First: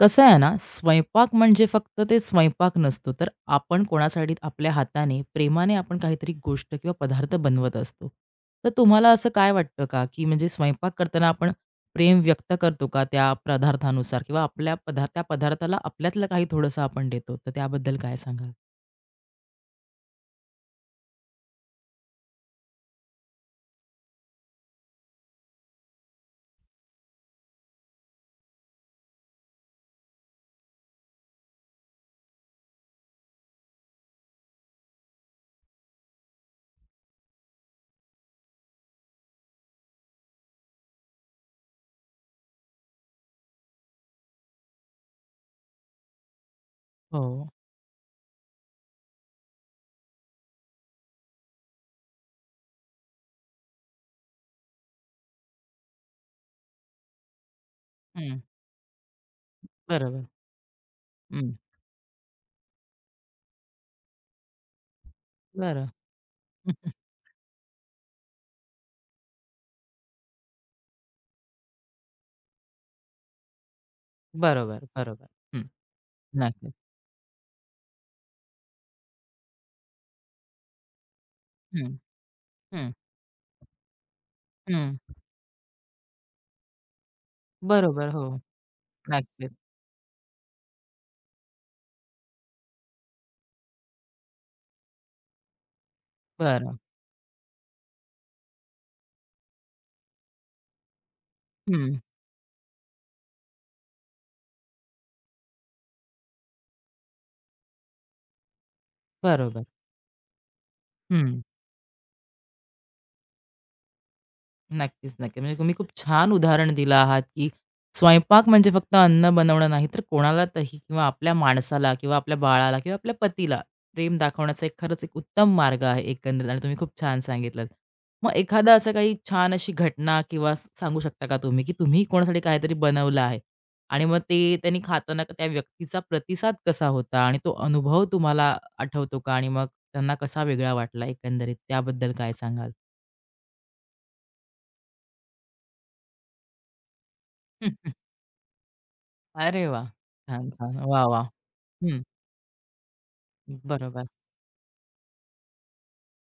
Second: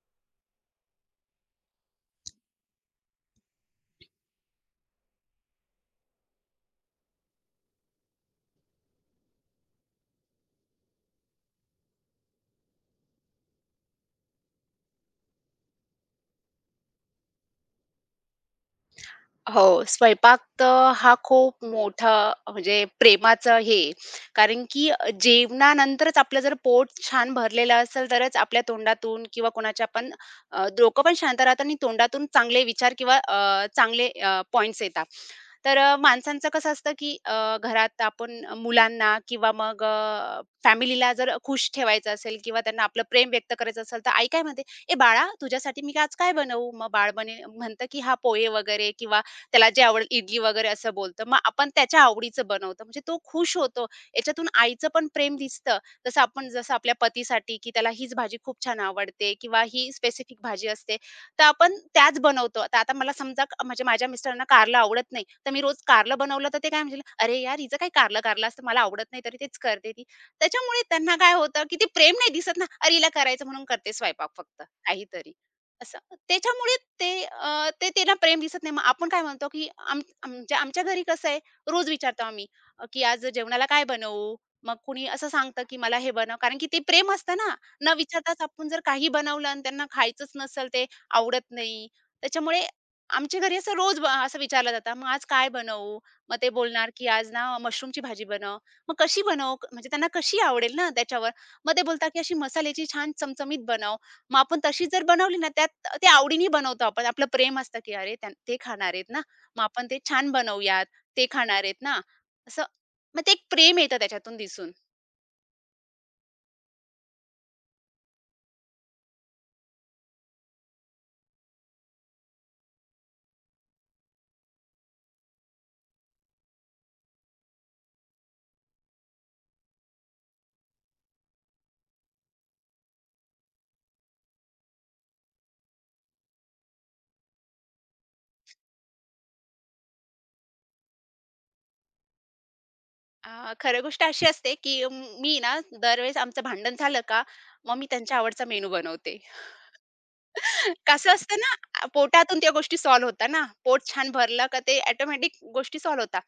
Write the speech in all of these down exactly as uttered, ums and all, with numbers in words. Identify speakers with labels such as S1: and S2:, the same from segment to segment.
S1: कसं आहे ना, स्वयंपाक म्हणजे फक्त ते स्वयंपाक नसतो. तर आपण कोणासाठी आपल्या हाताने, प्रेमाने आपण काहीतरी गोष्ट किंवा पदार्थ बनवत असतो. तर तुम्हाला असं काय वाटतं का, की म्हणजे स्वयंपाक करताना आपण प्रेम व्यक्त करतो का त्या पदार्थानुसार किंवा आपल्या पदार्थ त्या पदार्थाला आपल्यातलं काही थोडंसं आपण देतो. तर त्याबद्दल काय सांगाल?
S2: हो, स्वयंपाक तर हा खूप मोठा म्हणजे प्रेमाचं हे आहे. कारण की अ, जेवणानंतरच आपलं जर पोट छान भरलेलं असेल, तरच आपल्या तोंडातून किंवा कोणाच्या पण अ, डोकं पण शांत राहतं आणि तोंडातून चांगले विचार किंवा अ, चांगले अ, पॉइंट्स येतात. तर अ, माणसांचं कसं असतं, की अ, घरात आपण मुलांना किंवा मग फॅमिलीला जर खुश ठेवायचं असेल किंवा त्यांना आपलं प्रेम व्यक्त करायचं असेल, तर आई काय म्हणते, "ए बाळा, तुझ्यासाठी मी आज काय बनवू?" मग बाळ
S1: हो.
S2: बने म्हणतं, की "हां, पोहे वगैरे किंवा त्याला जे आवडेल इडली वगैरे असं बोलतं. मग आपण त्याच्या आवडीचं बनवतो. म्हणजे तो खुश होतो. याच्यातून आईचं पण प्रेम दिसतं. जसं आपण जसं आपल्या पतीसाठी, की त्याला हीच भाजी
S1: हं.
S2: खूप छान आवडते किंवा ही
S1: बरोबर.
S2: स्पेसिफिक भाजी असते, तर
S1: हं.
S2: आपण त्याच बनवतो. तर आता मला समजा क- म्हणजे माझ्या मिस्टरांना कारलं आवडत नाही, तर मी रोज
S1: बरं.
S2: कारलं बनवलं तर ते काय म्हणतील, "अरे यार, हिचं काय कारलं-कारलं असतं, मला आवडत नाही तरी तेच करते ती." त्याच्यामुळे त्यांना काय होतं, की ते प्रेम नाही दिसत ना, "अरे हिला करायचं म्हणून करते स्वयंपाक फक्त
S1: बरोबर, बरोबर.
S2: काहीतरी."
S1: हं.
S2: असं.
S1: नक्कीच.
S2: त्याच्यामुळे ते अ, ते त्यांना प्रेम दिसत नाही. मग आपण काय म्हणतो, की आम आमच्या आमच्या घरी कसं आहे, रोज
S1: हं,
S2: विचारतो आम्ही, अ,
S1: हं,
S2: की "आज जेवणाला काय बनवू?" मग
S1: हं.
S2: कुणी असं सांगतं, की "मला हे बनव." कारण की ते प्रेम असतं ना. न
S1: बरोबर. हो.
S2: विचारताच आपण जर काही बनवलं
S1: नक्कीच.
S2: आणि त्यांना खायचंच नसेल, ते आवडत नाही. त्याच्यामुळे आमच्या घरी असं रोज ब असं विचारलं जातं, "मग आज काय बनवू?" मग ते
S1: बरं.
S2: बोलणार, की "आज ना मशरूमची भाजी बनव." मग कशी बनवू? म्हणजे त्यांना कशी आवडेल ना त्याच्यावर. मग ते
S1: हं.
S2: बोलतात, की "अशी मसाल्याची छान चमचमीत बनव." मग आपण तशी जर बनवली ना, त्यात ते आवडीने बनवतो आपण. आपलं प्रेम असतं, की "अरे, त्यां ते खाणार आहेत ना, मग
S1: बरोबर.
S2: आपण ते छान बनवूयात. ते
S1: हं.
S2: खाणार आहेत ना." असं मग ते एक प्रेम येतं त्याच्यातून दिसून.
S1: नक्कीच, नक्की. म्हणजे तुम्ही खूप छान उदाहरण दिलं आहात, की स्वयंपाक म्हणजे फक्त अन्न बनवणं नाही, तर कोणाला तरी किंवा आपल्या माणसाला किंवा आपल्या बाळाला किंवा आपल्या पतीला प्रेम दाखवण्याचा एक खरंच एक उत्तम मार्ग आहे एकंदरीत आणि तुम्ही खूप छान सांगितलंत. मग एखादा असं काही छान अशी घटना किंवा स- सांगू शकता का तुम्ही, की तुम्ही कोणासाठी काहीतरी बनवलं आहे आणि मग ते त्यांनी खाताना त्या व्यक्तीचा प्रतिसाद कसा होता आणि तो अनुभव तुम्हाला आठवतो का आणि मग त्यांना कसा वेगळा वाटला एकंदरीत त्याबद्दल काय सांगाल?
S2: अ, खरी गोष्ट अशी असते, की अं, मी ना दरवेळेस आमचं भांडण झालं का, मग मी त्यांच्या आवडचा मेनू बनवते.
S1: अरे वाह! छान, छान. वाह,
S2: कसं
S1: वाह!
S2: असतं ना, अ,
S1: हं.
S2: पोटातून त्या गोष्टी सॉल्व्ह होता, ना. पोट
S1: बरोबर.
S2: छान भरलं का ते ऑटोमॅटिक गोष्टी सॉल्व्ह होता,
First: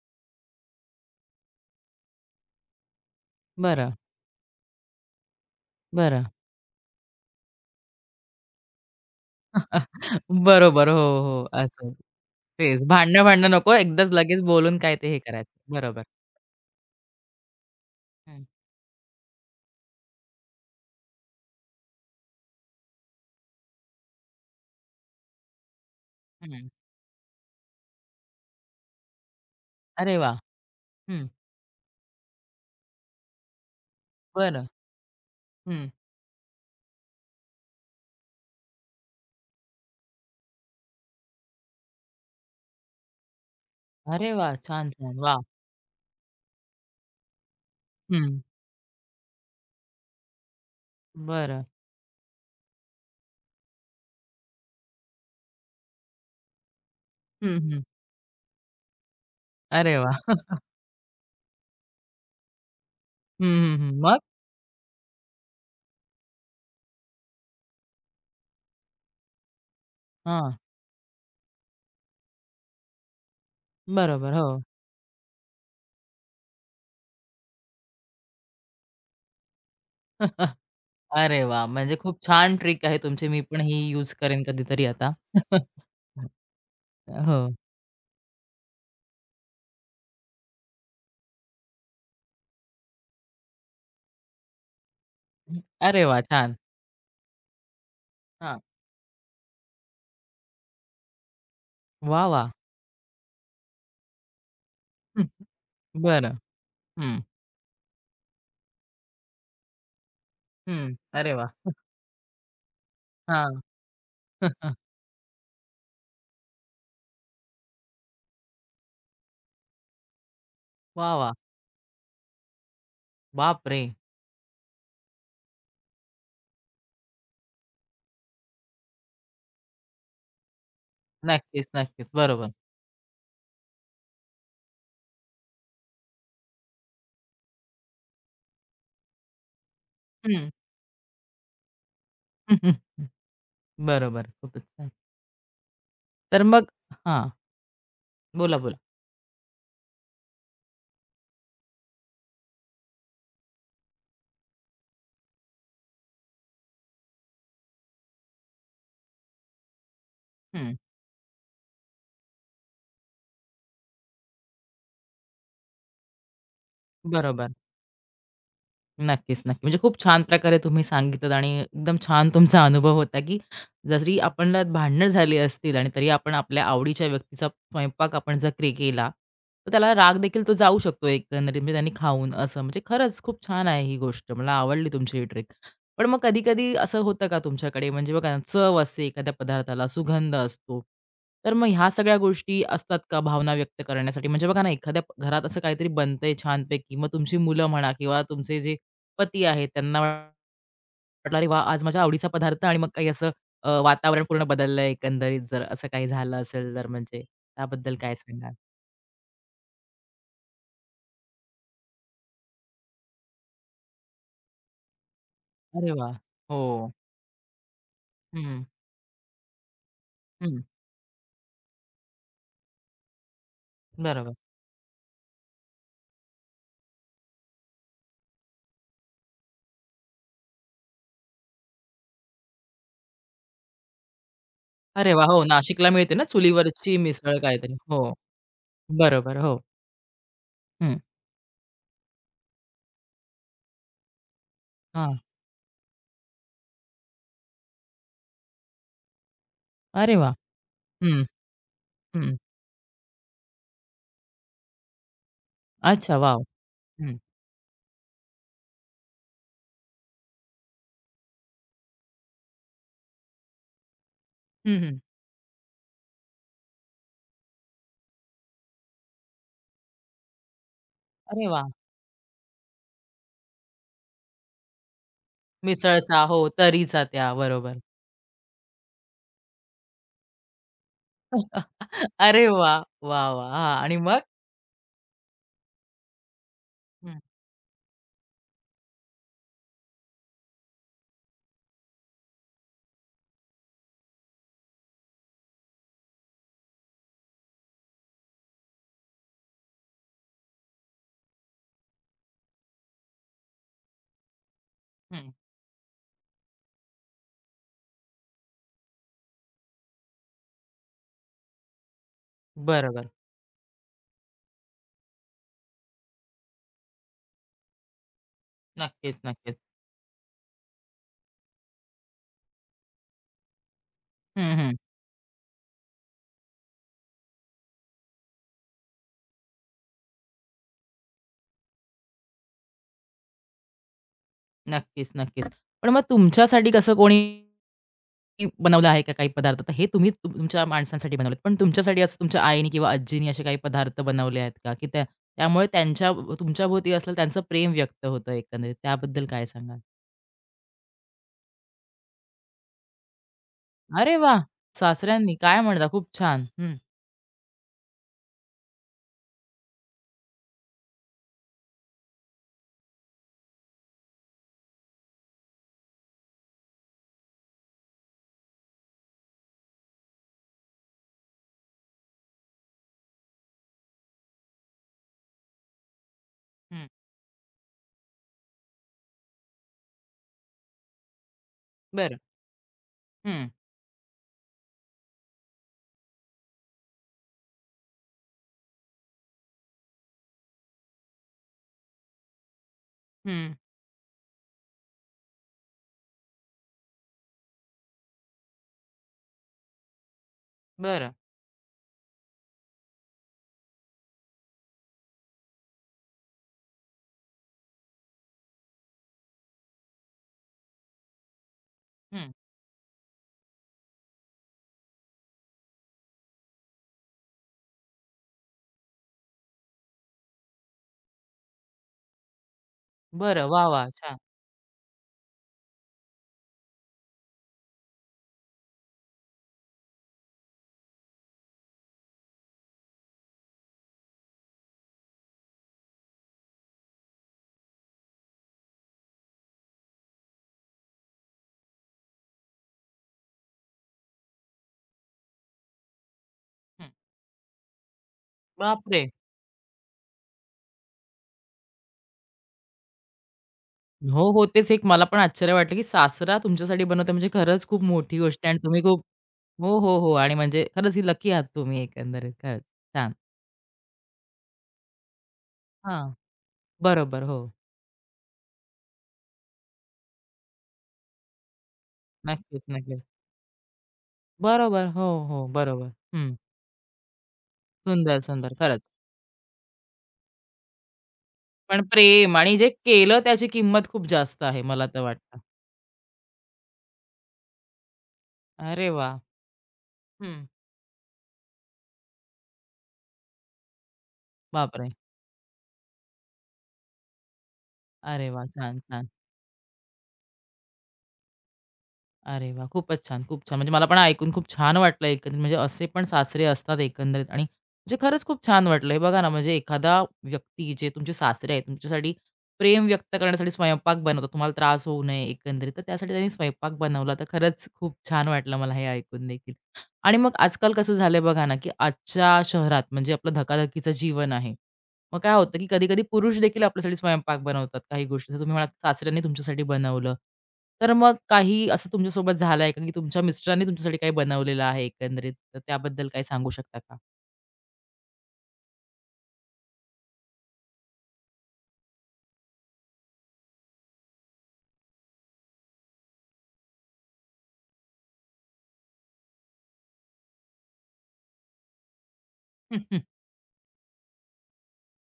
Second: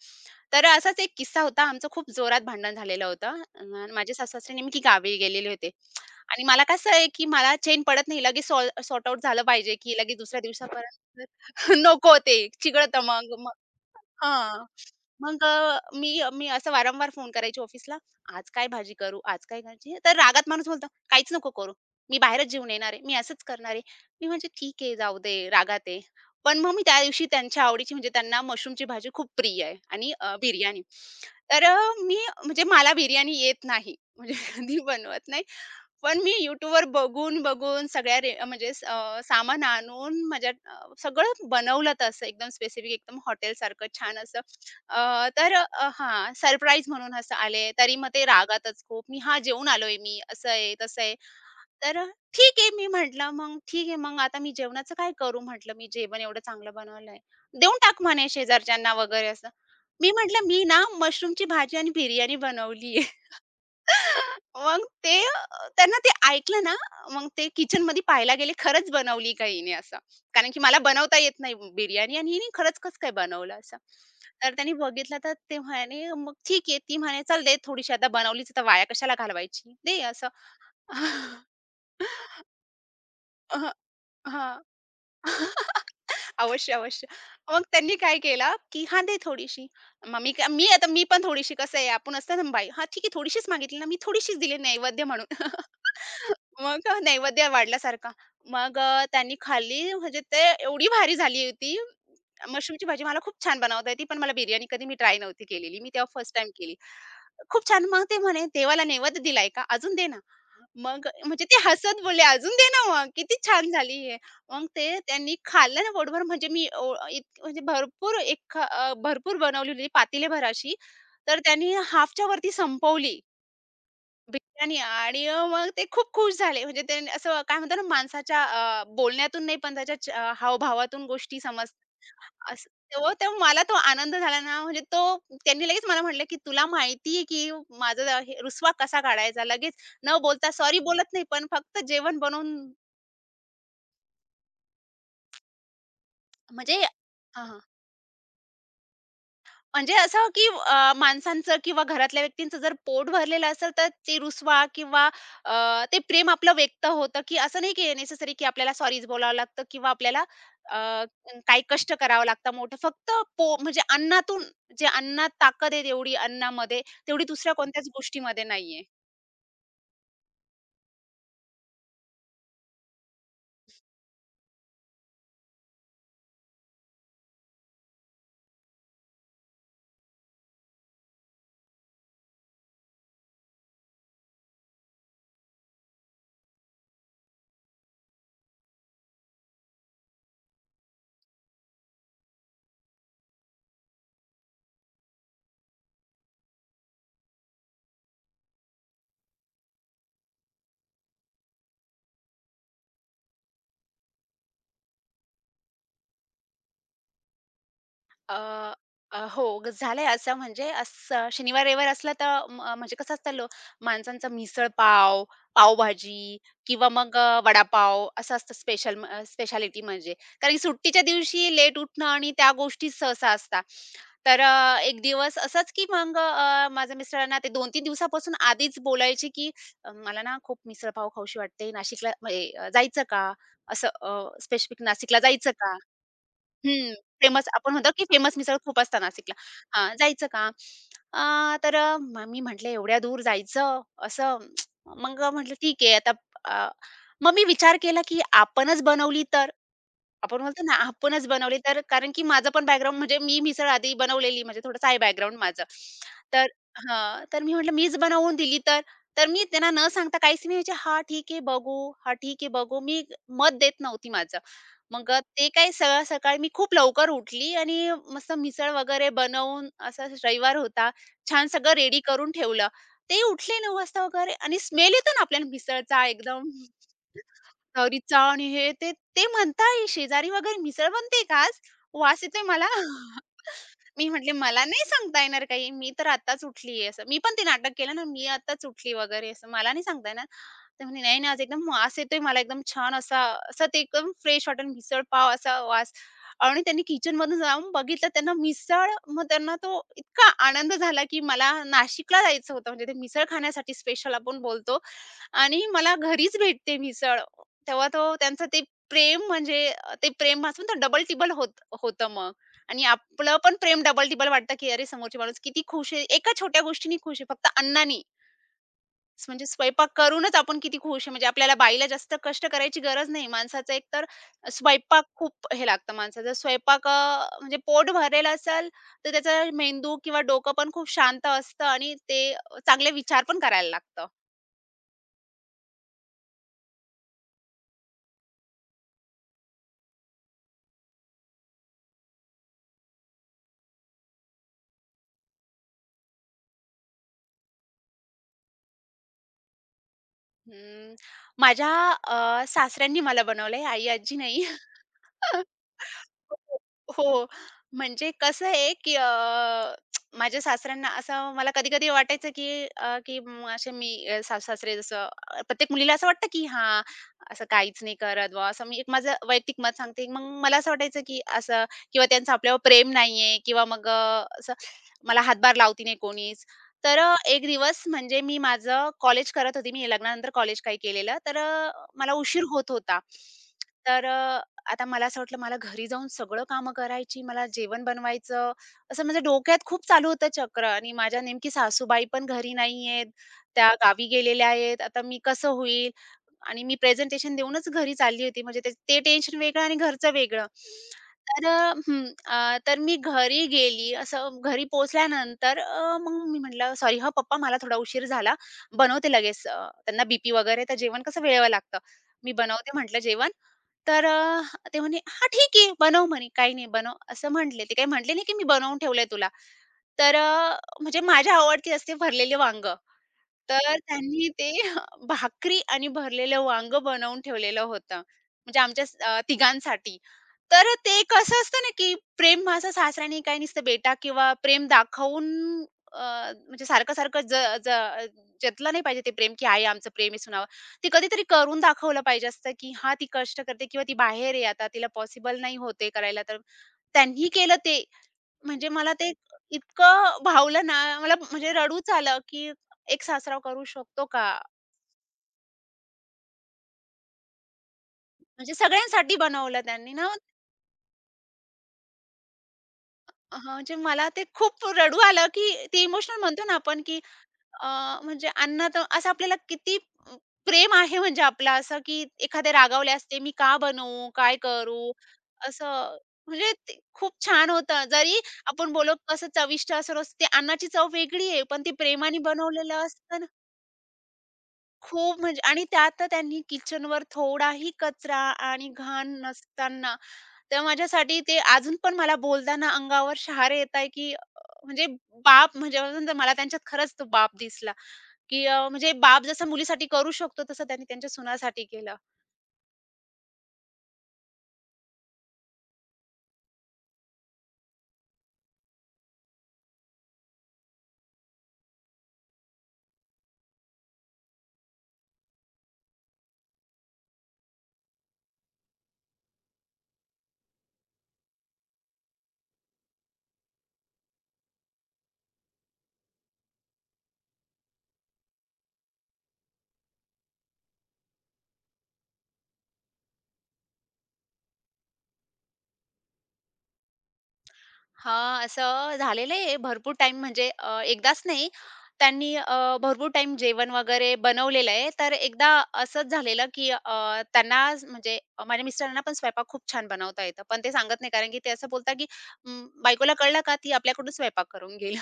S2: तर असाच एक किस्सा होता. आमचं खूप जोरात भांडण झालेलं होतं. अ,
S1: बरं,
S2: माझे सासू-सासरे नेमकी गावी गेलेले होते
S1: बरं.
S2: आणि मला कसं आहे, की मला चैन पडत नाही. लगेच सॉर्ट आउट झालं पाहिजे, की लगेच दुसऱ्या
S1: बरोबर. हो,
S2: दिवसापर्यंत
S1: हो. असं
S2: नको ते
S1: तेच
S2: चिघळतं मग
S1: भांडणं-भांडणं
S2: मग
S1: नको. एकदाच लगेच
S2: हां.
S1: बोलून काय ते हे
S2: मग
S1: करायचं.
S2: अ,
S1: बरोबर.
S2: मी मी असं वारंवार फोन करायची ऑफिसला,
S1: हं,
S2: "आज काय भाजी करू? आज काय?" करायची. तर रागात माणूस बोलतो, "काहीच नको करू. मी बाहेरच जेवून येणार आहे. मी असंच करणार मी म्हणजे ठीक आहे जाऊ दे, रागात आहे. पण
S1: हं.
S2: मग मी त्या दिवशी त्यांच्या आवडीची म्हणजे त्यांना मशरूमची भाजी खूप प्रिय आहे आणि
S1: अरे वा.
S2: अ, बिर्याणी.
S1: हं.
S2: तर अ, मी म्हणजे मला बिर्याणी येत नाही. म्हणजे
S1: बरं.
S2: कधी बनवत नाही.
S1: हं.
S2: पण मी YouTubeवर बघून, बघून सगळ्या रे म्हणजे स- अ, सामान आणून माझ्या अ, सगळं बनवलं तसं एकदम स्पेसिफिक एकदम हॉटेलसारखं छान
S1: अरे
S2: असं.
S1: वाह! छान,
S2: अ,
S1: छान. वाह!
S2: तर अ, हां, सरप्राईज म्हणून असं आले. तरी मग ते
S1: हं.
S2: रागातच खूप. मी "हां, जेवून आलोय मी." असं आहे, तसं आहे.
S1: बरं.
S2: तर अ, ठीक आहे. मी म्हटलं, "मग ठीक आहे, मग आता मी जेवणाचं काय करू?" म्हटलं, "मी जेवण एवढं चांगलं बनवलंय."
S1: हं,
S2: "देऊन
S1: हं.
S2: टाक" म्हणे शेजारच्यांना वगैरे असं.
S1: अरे
S2: मी
S1: वाह!
S2: म्हटलं, "मी ना मशरूमची भाजी आणि बिर्याणी बनवलीये."
S1: हं, हं, हं. मग?
S2: मग ते अ, त्यांना ते ऐकलं ना, मग ते किचनमध्ये पाहायला गेले, खरंच बनवली का हिने असं. कारण
S1: हां.
S2: की मला बनवता येत नाही बिर्याणी आणि हिने खरंच कसं काय बनवलं असं.
S1: बरोबर.
S2: तर
S1: हो.
S2: त्यांनी बघितलं तर ते म्हणे, "मग ठीक आहे." ती म्हणे, "चल दे थोडीशी आता बनवलीच तर वाया कशाला घालवायची, दे असं."
S1: अरे वाह! म्हणजे खूप छान ट्रिक आहे तुमची. मी पण ही यूज करेन
S2: हां.
S1: कधीतरी आता.
S2: अवश्य, अवश्य.
S1: हो.
S2: मग त्यांनी काय केलं, की "हां, दे थोडीशी." मग मी काय मी आता मी पण थोडीशी कसं आहे, आपण असतो ना बाई, "हां, ठीक आहे, थोडीशीच मागितली ना, मी थोडीशीच दिली नैवेद्य म्हणून."
S1: अरे वाह! छान.
S2: मग नैवेद्य वाढल्यासारखा.
S1: हां.
S2: मग अ, त्यांनी खाल्ली म्हणजे ते एवढी भारी झाली होती
S1: वाह, वाह!
S2: मशरूमची भाजी मला खूप छान बनवता येते, पण मला बिर्याणी कधी मी ट्राय
S1: हं,
S2: नव्हती केलेली. मी तेव्हा
S1: बरं.
S2: फर्स्ट टाईम केली.
S1: हं,
S2: खूप छान. मग ते म्हणे, "देवाला नैवेद्य दिलाय का? अजून दे ना."
S1: हं.
S2: मग
S1: अरे
S2: म्हणजे ते
S1: वाह!
S2: हसत बोलले, "अजून दे ना मग, किती
S1: हां.
S2: छान झाली हे." मग ते त्यांनी खाल्लं ना पोटभर म्हणजे मी ओ इत म्हणजे भरपूर एक अ, भरपूर बनवली होती पातेल्याभर अशी,
S1: वाह, वाह!
S2: तर त्यांनी हाल्फच्या वरती संपवली.
S1: बापरे!
S2: बिर्याणी आणि अ, मग ते खूप खुश झाले. म्हणजे ते असं काय म्हणतात ना, माणसाच्या अ, बोलण्यातून नाही, पण त्याच्या च अ, हावभावातून गोष्टी
S1: नक्कीच,
S2: समजतात.
S1: नक्कीच. बरोबर.
S2: असं तेव्हा तर मला तो आनंद झाला ना, म्हणजे तो त्यांनी लगेच मला म्हटलं, की "तुला माहिती आहे, की माझा जा- हे रुसवा कसा काढायचा?" लगेच न
S1: हं.
S2: बोलता सॉरी बोलत नाही, पण फक्त जेवण बनवून
S1: हं, हं, हं. बरोबर. खूपच छान. तर मग
S2: म्हणजे
S1: हां. बोला, बोला.
S2: म्हणजे असं हो की अ, माणसांचं किंवा घरातल्या व्यक्तींचं जर पोट भरलेलं असेल, तर ते रुसवा किंवा अ, ते प्रेम आपलं व्यक्त होतं, की असं नाही की नेसेसरी की आपल्याला सॉरीच बोलावं लागतं किंवा आपल्याला
S1: हं.
S2: अ, काही कष्ट करावं लागतं मोठं. फक्त पो म्हणजे अन्नातून जे अन्नात ताकद आहे तेवढी अन्नामध्ये, तेवढी
S1: बरोबर.
S2: दुसऱ्या कोणत्याच गोष्टीमध्ये नाहीये.
S1: नक्कीच, नक्की. म्हणजे खूप छान प्रकारे तुम्ही सांगितलत आणि एकदम छान तुमचा अनुभव होता, की जरी आपणला भांडणं झाली असतील आणि तरी आपण आपल्या आवडीच्या व्यक्तीचा स्वयंपाक आपण जर क्रे केला, तर त्याला राग देखील तो जाऊ शकतो एकंदरीत म्हणजे त्यांनी खाऊन असं. म्हणजे खरंच खूप छान आहे ही गोष्ट. मला आवडली तुमची ही ट्रिक. पण मग कधी-कधी असं होतं का तुमच्याकडे म्हणजे बघा ना, चव असते एखाद्या पदार्थाला, सुगंध असतो. तर मग ह्या सगळ्या गोष्टी असतात का भावना व्यक्त करण्यासाठी? म्हणजे बघा ना, एखाद्या प- घरात असं काहीतरी बनतंय छानपैकी, मग तुमची मुलं म्हणा किंवा तुमचे जे पती आहेत. त्यांना वाटलं, "अरे वाह! आज माझ्या आवडीचा पदार्थ" आणि मग काही असं अ, वातावरण पूर्ण बदललं एकंदरीत जर असं काही झालं असेल तर म्हणजे त्याबद्दल काय
S2: अ,
S1: सांगाल?
S2: अ, हो, ग- झालंय असं म्हणजे असं शनिवार, रविवार असला तर म म्हणजे कसं असतं लो माणसांचा मिसळ-पाव,
S1: अरे वा.
S2: पावभाजी
S1: हो.
S2: किंवा मग अ, वडापाव असं असतं
S1: हं,
S2: स्पेशल अ, स्पेशालिटी म्हणजे. कारण की
S1: हं.
S2: सुट्टीच्या दिवशी लेट उठणं आणि त्या गोष्टी सहसा असतात.
S1: बरोबर.
S2: तर अ, एक दिवस असंच की मग अ, माझ्या मिस्टरांना ते दोन ते तीन दिवसापासून आधीच बोलायचे की "अ, मला ना खूप मिसळ-पाव खाऊशी वाटते. नाशिकला म्हणजे अ, जायचं का?" असं स्पेसिफिक
S1: अरे
S2: "नाशिकला
S1: वाह! हो,
S2: जायचं का?"
S1: नाशिकला मिळते ना
S2: हं,
S1: चुलीवरची मिसळ
S2: फेमस आपण
S1: काहीतरी.
S2: म्हणतो
S1: हो,
S2: की फेमस मिसळ खूप असता नाशिकला.
S1: बरोबर. हो.
S2: हां, जायचं का?
S1: हं.
S2: अ, तर अ, म मी म्हटलं एवढ्या दूर जायचं असं.
S1: हां.
S2: मग म्हटलं ठीक आहे आता अ, मग मी विचार केला की आपणच बनवली तर?
S1: अरे वा.
S2: आपण बोलतो ना,
S1: हं,
S2: आपणच बनवली तर कारण की
S1: हं.
S2: माझं पण बॅकग्राऊंड म्हणजे मी मिसळ आधी बनवलेली म्हणजे थोडंसं आहे बॅकग्राऊंड माझं.
S1: अच्छा, वॉव!
S2: तर
S1: हं,
S2: हां, तर मी म्हटलं मीच बनवून दिली तर. तर मी त्यांना न सांगता काहीच नाही म्हणजे "हां, ठीक आहे बघू, हां, ठीक आहे बघू." मी मत देत नव्हती माझं.
S1: हं, हं.
S2: मग ते काय सरळ सकाळी मी खूप लवकर उठली आणि मस्त मिसळ वगैरे बनवून असा रविवार होता.
S1: अरे
S2: छान
S1: वाह!
S2: सगळं रेडी करून ठेवलं. ते उठले नऊ वाजता वगैरे आणि स्मेल येतो ना आपल्याला मिसळचा
S1: मिसळचा हो,
S2: एकदम.
S1: तर्रीचा त्या बरोबर.
S2: तवरी चाळ आणि हे ते, ते म्हणताय "शेजारी वगैरे मिसळ बनते का आज? वास येतोय
S1: अरे
S2: मला."
S1: वाह! वाह, वाह! हां आणि
S2: मी
S1: मग?
S2: म्हटले, "मला नाही सांगता येणार काही. मी तर आत्ताच उठलीये." असं. मी
S1: हं,
S2: पण ते नाटक केलं ना, "मी आत्ताच उठली" वगैरे असं. "मला नाही सांगता येणार." तर म्हणे, "नाही ना, आज एकदम वास येतोय मला एकदम छान असा." असं ते एकदम फ्रेश वाटेल मिसळ पाव असा वास आणि त्यांनी किचनमधून जाऊन बघितलं त्यांना मिसळ. मग त्यांना तो इतका आनंद झाला, की मला नाशिकला जायचं होतं. म्हणजे ते मिसळ खाण्यासाठी स्पेशल आपण बोलतो
S1: हं.
S2: आणि मला घरीच भेटते मिसळ. तेव्हा तो त्यांचं ते प्रेम म्हणजे अ, ते प्रेम असून तर डबल टिबल होत होतं मग आणि
S1: बरोबर.
S2: आपलं पण प्रेम डबल टिबल वाटतं, की अरे समोरची माणूस किती खुश आहे. एका छोट्या गोष्टीने खुश आहे, फक्त अन्नानी.
S1: नक्कीच,
S2: स- म्हणजे
S1: नक्कीच.
S2: स्वयंपाक करूनच आपण किती खुश आहे. म्हणजे आपल्याला बाईला जास्त कष्ट करायची गरज नाही. माणसाचं एक तर
S1: हं, हं.
S2: स्वयंपाक खूप हे लागतं माणसाचं. स्वयंपाक अ, म्हणजे पोट भरेल असेल, तर त्याचा मेंदू किंवा डोकं पण खूप शांत असतं आणि ते चांगले विचार पण करायला लागतं.
S1: नक्कीच, नक्कीच. पण मग तुमच्यासाठी कसं कोणी बनवलं आहे का काही पदार्थ? तर हे तुम्ही तुम- तुमच्या माणसांसाठी बनवलेत. पण तुमच्यासाठी असं तुमच्या आईने किंवा आजीनी असे काही पदार्थ बनवले आहेत का? की त्या त्यामुळे त्यांच्या तुमच्याभोवती असलेलं त्यांचं प्रेम व्यक्त होतं एकंदरीत. त्याबद्दल काय सांगाल?
S2: अं, माझ्या अ, सासऱ्यांनी मला बनवलंय,
S1: अरे
S2: आई-आजी
S1: वाह!
S2: नाही.
S1: सासऱ्यांनी.
S2: हो,
S1: काय म्हणता? खूप छान. हं,
S2: हो. म्हणजे कसं आहे, की अ, माझ्या सासऱ्यांना असं मला कधी-कधी वाटायचं, की अ, की म असे मी अ, सासू-सासरे जसं अ, प्रत्येक मुलीला असं वाटतं, की हां, असं काहीच नाही करत बुवा, असं मी एक माझं वैयक्तिक मत सांगते. मग मला असं वाटायचं, की असं किंवा त्यांचं आपल्यावर प्रेम नाहीये किंवा मग अ, असं मला हातभार लावती नाही कोणीच.
S1: हं.
S2: तर अ, एक दिवस म्हणजे मी माझं कॉलेज करत होती. मी लग्नानंतर कॉलेज काही केलेलं. तर अ, मला
S1: बरं.
S2: उशीर होत होता.
S1: हं,
S2: तर अ, आता मला असं वाटलं मला घरी जाऊन सगळं कामं करायची, मला जेवण बनवायचं, असं म्हणजे डोक्यात खूप चालू होतं चक्र आणि माझ्या नेमकी सासूबाई पण घरी नाहीयेत,
S1: हं.
S2: त्या गावी गेलेल्या आहेत. आता मी कसं होईल? आणि मी प्रेझेंटेशन देऊनच घरी चालली होती. म्हणजे ते ते टेन्शन वेगळं आणि घरचं वेगळं.
S1: बरं.
S2: तर अ, हं, अ, तर मी घरी गेली. असं घरी पोहोचल्यानंतर अ, मग मी म्हटलं, "सॉरी हं पप्पा, मला थोडा उशीर झाला. बनवते लगेच." अ, त्यांना बीपी वगैरे, तर जेवण कसं वेळेवर लागतं.
S1: हं.
S2: मी बनवते म्हटलं जेवण तर अ, ते म्हणे, "हां, ठीक आहे, बनव," म्हणे, "काही नाही, बनव." असं म्हटले. ते काही म्हटले नाही, की "मी बनवून ठेवलंय तुला." तर अ, म्हणजे माझ्या आवडती असते भरलेले वांगं.
S1: बरं. वाह,
S2: तर
S1: वाह! छान.
S2: त्यांनी ते भाकरी आणि भरलेलं वांगं बनवून ठेवलेलं होतं. म्हणजे आमच्या स अ, तिघांसाठी. तर ते कसं असतं ना, की प्रेम माझा सासऱ्याने काही नुसतं बेटा किंवा प्रेम दाखवून अ, म्हणजे सारखं-सारखं ज ज जतलं नाही पाहिजे ते प्रेम, की "आहे आमचं प्रेम आहे सुनावं." ते कधीतरी करून दाखवलं पाहिजे असतं, की हां, ती कष्ट करते किंवा ती बाहेर आहे आता तिला पॉसिबल नाही होत आहे करायला तर
S1: हं.
S2: त्यांनी केलं ते. म्हणजे मला
S1: बापरे!
S2: ते इतकं भावलं ना, मला म्हणजे रडूच आलं, की एक सासरा करू शकतो का?
S1: हो, हो. तेच एक मला पण आश्चर्य वाटलं, की सासरा तुमच्यासाठी बनवतो म्हणजे खरंच खूप मोठी गोष्ट आहे
S2: म्हणजे
S1: आणि तुम्ही खूप
S2: सगळ्यांसाठी बनवलं
S1: हो,
S2: त्यांनी
S1: हो,
S2: ना.
S1: हो. आणि म्हणजे खरंच ही लकी आहात तुम्ही एकंदरीत खरंच. छान.
S2: हं, म्हणजे मला ते खूप रडू आलं, की ते
S1: हां.
S2: इमोशनल म्हणतो ना आपण, की
S1: बरोबर. हो.
S2: अ, म्हणजे अन्नात असं आपल्याला किती अ, प्रेम आहे म्हणजे आपलं असं, की एखाद्या
S1: नक्कीच,
S2: रागावले
S1: नक्कीच.
S2: असते, "मी का बनवू? काय
S1: बरोबर.
S2: करू?"
S1: हो, हो. बरोबर.
S2: असं
S1: हं.
S2: म्हणजे ते खूप छान होतं.
S1: सुंदर,
S2: जरी
S1: सुंदर.
S2: आपण
S1: खरंच.
S2: बोललो कसं चविष्ट असं रोज ते अन्नाची चव वेगळी आहे, पण ते
S1: पण
S2: प्रेमाने
S1: प्रेम आणि जे
S2: बनवलेलं असतं
S1: केलं
S2: ना.
S1: त्याची किंमत खूप जास्त आहे मला तर
S2: खूप
S1: वाटतं.
S2: म्हणजे आणि त्यात तर त्यांनी किचनवर थोडाही कचरा आणि
S1: अरे
S2: घाण
S1: वाह!
S2: नसताना,
S1: हं.
S2: तर माझ्यासाठी ते अजून पण मला बोलताना अंगावर शहारे येत आहे, की अ, म्हणजे
S1: बापरे!
S2: बाप म्हणजे अजून तर मला त्यांच्यात खरंच तो बाप दिसला.
S1: अरे
S2: की
S1: वाह!
S2: अ,
S1: छान,
S2: म्हणजे
S1: छान.
S2: बाप जसं मुलीसाठी करू शकतो तसं त्यांनी त्यांच्या सुनासाठी केलं.
S1: अरे वाह! खूपच छान, खूप छान. म्हणजे मला पण ऐकून खूप छान वाटलं एकंदरीत. म्हणजे असे पण सासरे असतात एकंदरीत आणि म्हणजे खरंच खूप छान वाटलं. हे बघा ना, म्हणजे एखादा व्यक्ती जे तुमचे सासरे आहेत, तुमच्यासाठी प्रेम व्यक्त करण्यासाठी स्वयंपाक बनवतात, तुम्हाला त्रास होऊ नये एकंदरीत. तर त्यासाठी त्यांनी स्वयंपाक बनवला. तर खरंच खूप छान वाटलं मला हे ऐकून देखील. आणि मग आजकाल कसं झालंय बघा ना, की आजच्या शहरात म्हणजे आपलं धकाधकीचं जीवन आहे. मग काय होतं, की कधी-कधी पुरुष देखील आपल्यासाठी स्वयंपाक बनवतात काही गोष्टी. जसं तुम्ही म्हणालात सासऱ्यांनी तुमच्यासाठी बनवलं. तर मग काही असं तुमच्यासोबत झालंय का, की तुमच्या मिस्टरांनी तुमच्यासाठी काही बनवलेलं आहे एकंदरीत? तर त्याबद्दल काही सांगू शकता का?
S2: हां, असं झालेलं आहे भरपूर टाईम म्हणजे अ, एकदाच नाही. त्यांनी अ, भरपूर टाईम जेवण वगैरे बनवलेलं आहे. तर एकदा असंच झालेलं की अ, त्यांना ज- म्हणजे अं, माझ्या मिस्टरांना पण स्वयंपाक खूप छान बनवता येतं. पण ते सांगत नाही कारण की ते असं बोलतात की अं,
S1: हं, हं.
S2: बायकोला कळलं का ती आपल्याकडून स्वयंपाक करून घेईल.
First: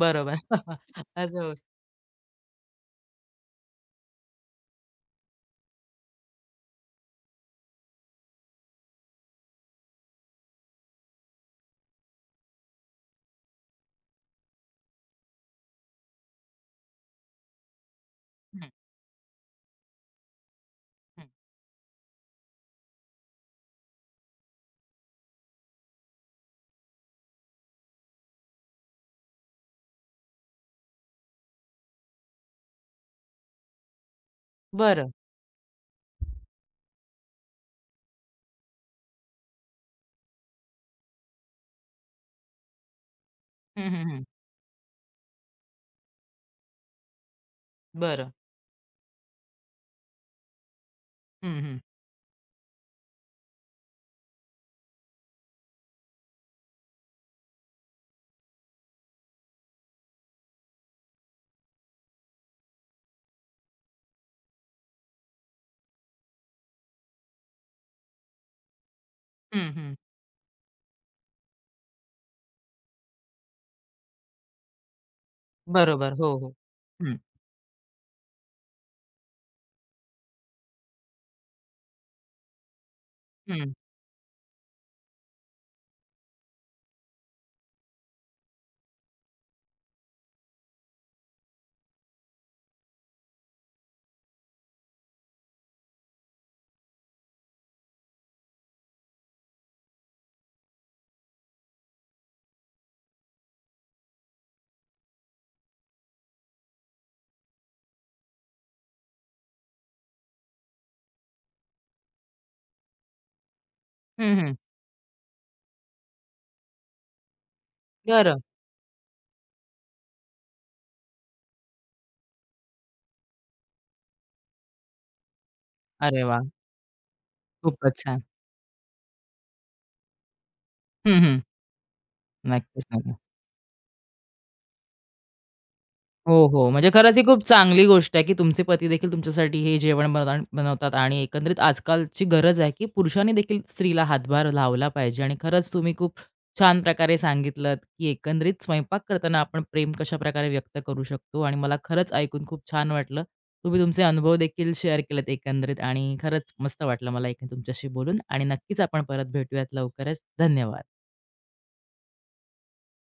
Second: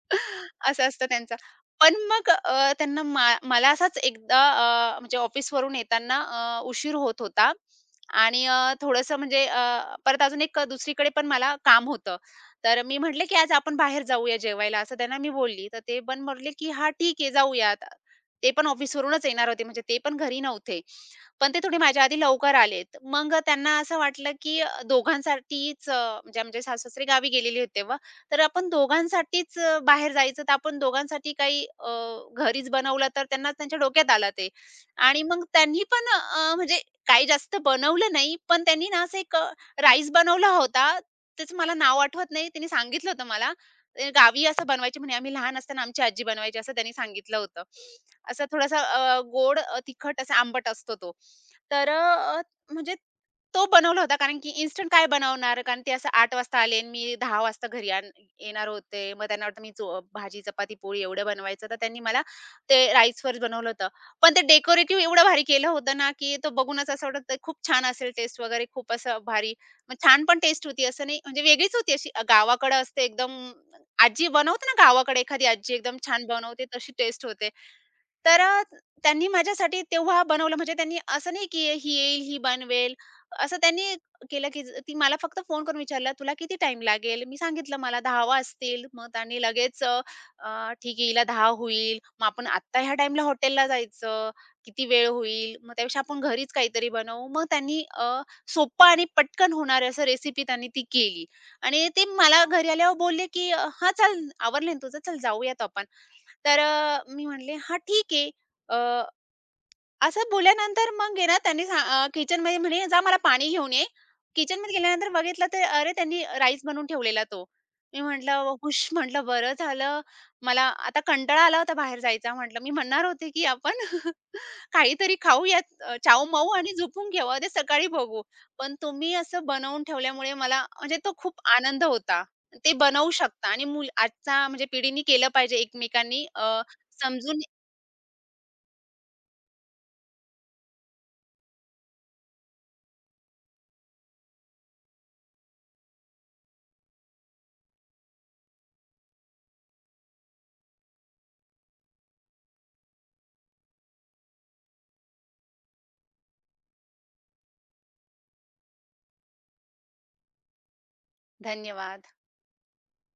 S1: बरोबर.
S2: असं असतं त्यांचं.
S1: असं होऊ शकतं.
S2: पण मग अ, त्यांना मा मला असाच एकदा अ, म्हणजे ऑफिसवरून येताना अ, उशीर होत होता आणि अ, थोडंसं म्हणजे अ, परत अजून एक दुसरीकडे पण मला काम होतं. तर मी म्हटले, की "आज आपण बाहेर जाऊया जेवायला," असं त्यांना मी बोलली. तर ते पण म्हटले, की "हां, ठीक आहे, जाऊया." आता ते पण
S1: हं,
S2: ऑफिसवरूनच येणार होते, म्हणजे ते पण घरी नव्हते.
S1: हं.
S2: पण ते थोडे माझ्या आधी लवकर आलेत. मग त्यांना असं वाटलं, की दोघांसाठीच अ, म्हणजे आमचे सासरे गावी गेलेले होते, तर आपण दोघांसाठीच अ, बाहेर जायचं, तर आपण दोघांसाठी काही अ, घरीच बनवलं तर त्यांना त्यांच्या डोक्यात आलं ते.
S1: बरं.
S2: आणि मग त्यांनी पण अ, म्हणजे काही जास्त बनवलं नाही, पण त्यांनी ना असं एक अ, राईस बनवला होता. त्याचं मला नाव आठवत नाही. त्यांनी सांगितलं होतं मला.
S1: हं,
S2: अ,
S1: हं, हं.
S2: गावी असं बनवायची म्हणे आम्ही लहान असताना आमची आजी बनवायची असं त्यांनी सांगितलं होतं.
S1: बरं.
S2: असं थोडासा अ, गोड, अ, तिखट, असा आंबट असतो तो.
S1: हं, हं.
S2: तर अ, म्हणजे तो बनवला होता कारण की इन्स्टंट काय बनवणार? कारण ते असं आठ वाजता आले आणि मी दहा वाजता घरी आण येणार होते. मग त्यांना वाटतं मी चो भाजी, चपाती, पोळी एवढं बनवायचं. तर त्यांनी मला ते राईस फर्स्ट बनवलं होतं. पण ते डेकोरेटिव्ह एवढं भारी केलं होतं ना, की तो बघूनच असं वाटत खूप छान असेल टेस्ट वगैरे खूप असं भारी.
S1: हं, हं.
S2: मग छान पण टेस्ट होती असं नाही म्हणजे वेगळीच होती अशी अ, गावाकडं असते एकदम. आजी बनवते ना गावाकडे एखादी आजी एकदम
S1: बरोबर.
S2: छान
S1: हो, हो.
S2: बनवते तशी
S1: हं,
S2: टेस्ट होते. तर अ, त्यांनी माझ्यासाठी तेव्हा बनवलं म्हणजे त्यांनी असं नाही की ही येईल, ही बनवेल. असं
S1: हं.
S2: त्यांनी केलं की ज- ती मला फक्त फोन करून विचारलं, "तुला किती टाईम लागेल?" मी सांगितलं, "मला दहा वाजतील." मग त्यांनी लगेच अ, अ, "ठीक आहे, हिला दहा होईल. मग आपण आत्ता ह्या टाईमला हॉटेलला जायचं. किती वेळ होईल? मग त्यापेक्षा आपण घरीच काहीतरी बनवू." मग त्यांनी अ, सोप्पं आणि पटकन होणारं असं रेसिपी त्यांनी ती केली आणि ते मला घरी आल्यावर बोलले, की "हां, चल आवरलं ना तुझं, चल जाऊयात आपण." तर अ, मी म्हटले, "हां, ठीक आहे." अ, असं बोलल्यानंतर मग आहे ना त्यांनी सा अ, किचनमध्ये म्हणे, "जा मला पाणी घेऊन ये."
S1: हं, हं.
S2: किचनमध्ये गेल्यानंतर बघितलं तर अरे, त्यांनी राईस बनवून ठेवलेला तो. मी
S1: बरं.
S2: म्हटलं, "हुश!" म्हटलं, "बरं झालं." मला आता कंटाळा आला होता बाहेर जायचा. म्हटलं, मी म्हणणार होते, की आपण काहीतरी खाऊयात, अ,
S1: अरे वाह!
S2: चावमाऊ आणि झोपून घेऊ. उद्या सकाळी
S1: खूपच छान.
S2: बघू. पण तुम्ही असं बनवून ठेवल्यामुळे मला म्हणजे तो
S1: हं, हं.
S2: खूप आनंद होता. ते
S1: नक्कीच,
S2: बनवू
S1: नक्कीच.
S2: शकता आणि मूल आजचा म्हणजे पिढीने केलं पाहिजे एकमेकांनी
S1: हो,
S2: अ,
S1: हो. म्हणजे खरंच ही
S2: समजून
S1: खूप चांगली गोष्ट आहे, की तुमचे पती देखील तुमच्यासाठी हे जेवण बनवता बनवतात आणि एकंदरीत आजकालची गरज आहे, की पुरुषांनी देखील स्त्रीला हातभार लावला पाहिजे आणि खरंच तुम्ही खूप छान प्रकारे सांगितलत, की एकंदरीत स्वयंपाक करताना आपण प्रेम कशाप्रकारे व्यक्त करू शकतो आणि मला खरंच ऐकून खूप छान वाटलं. तुम्ही तुमचे अनुभव देखील शेअर केलेत एकंदरीत आणि खरंच मस्त वाटलं मला एक तुमच्याशी बोलून आणि नक्कीच आपण परत भेटूयात लवकरच. धन्यवाद.
S2: धन्यवाद.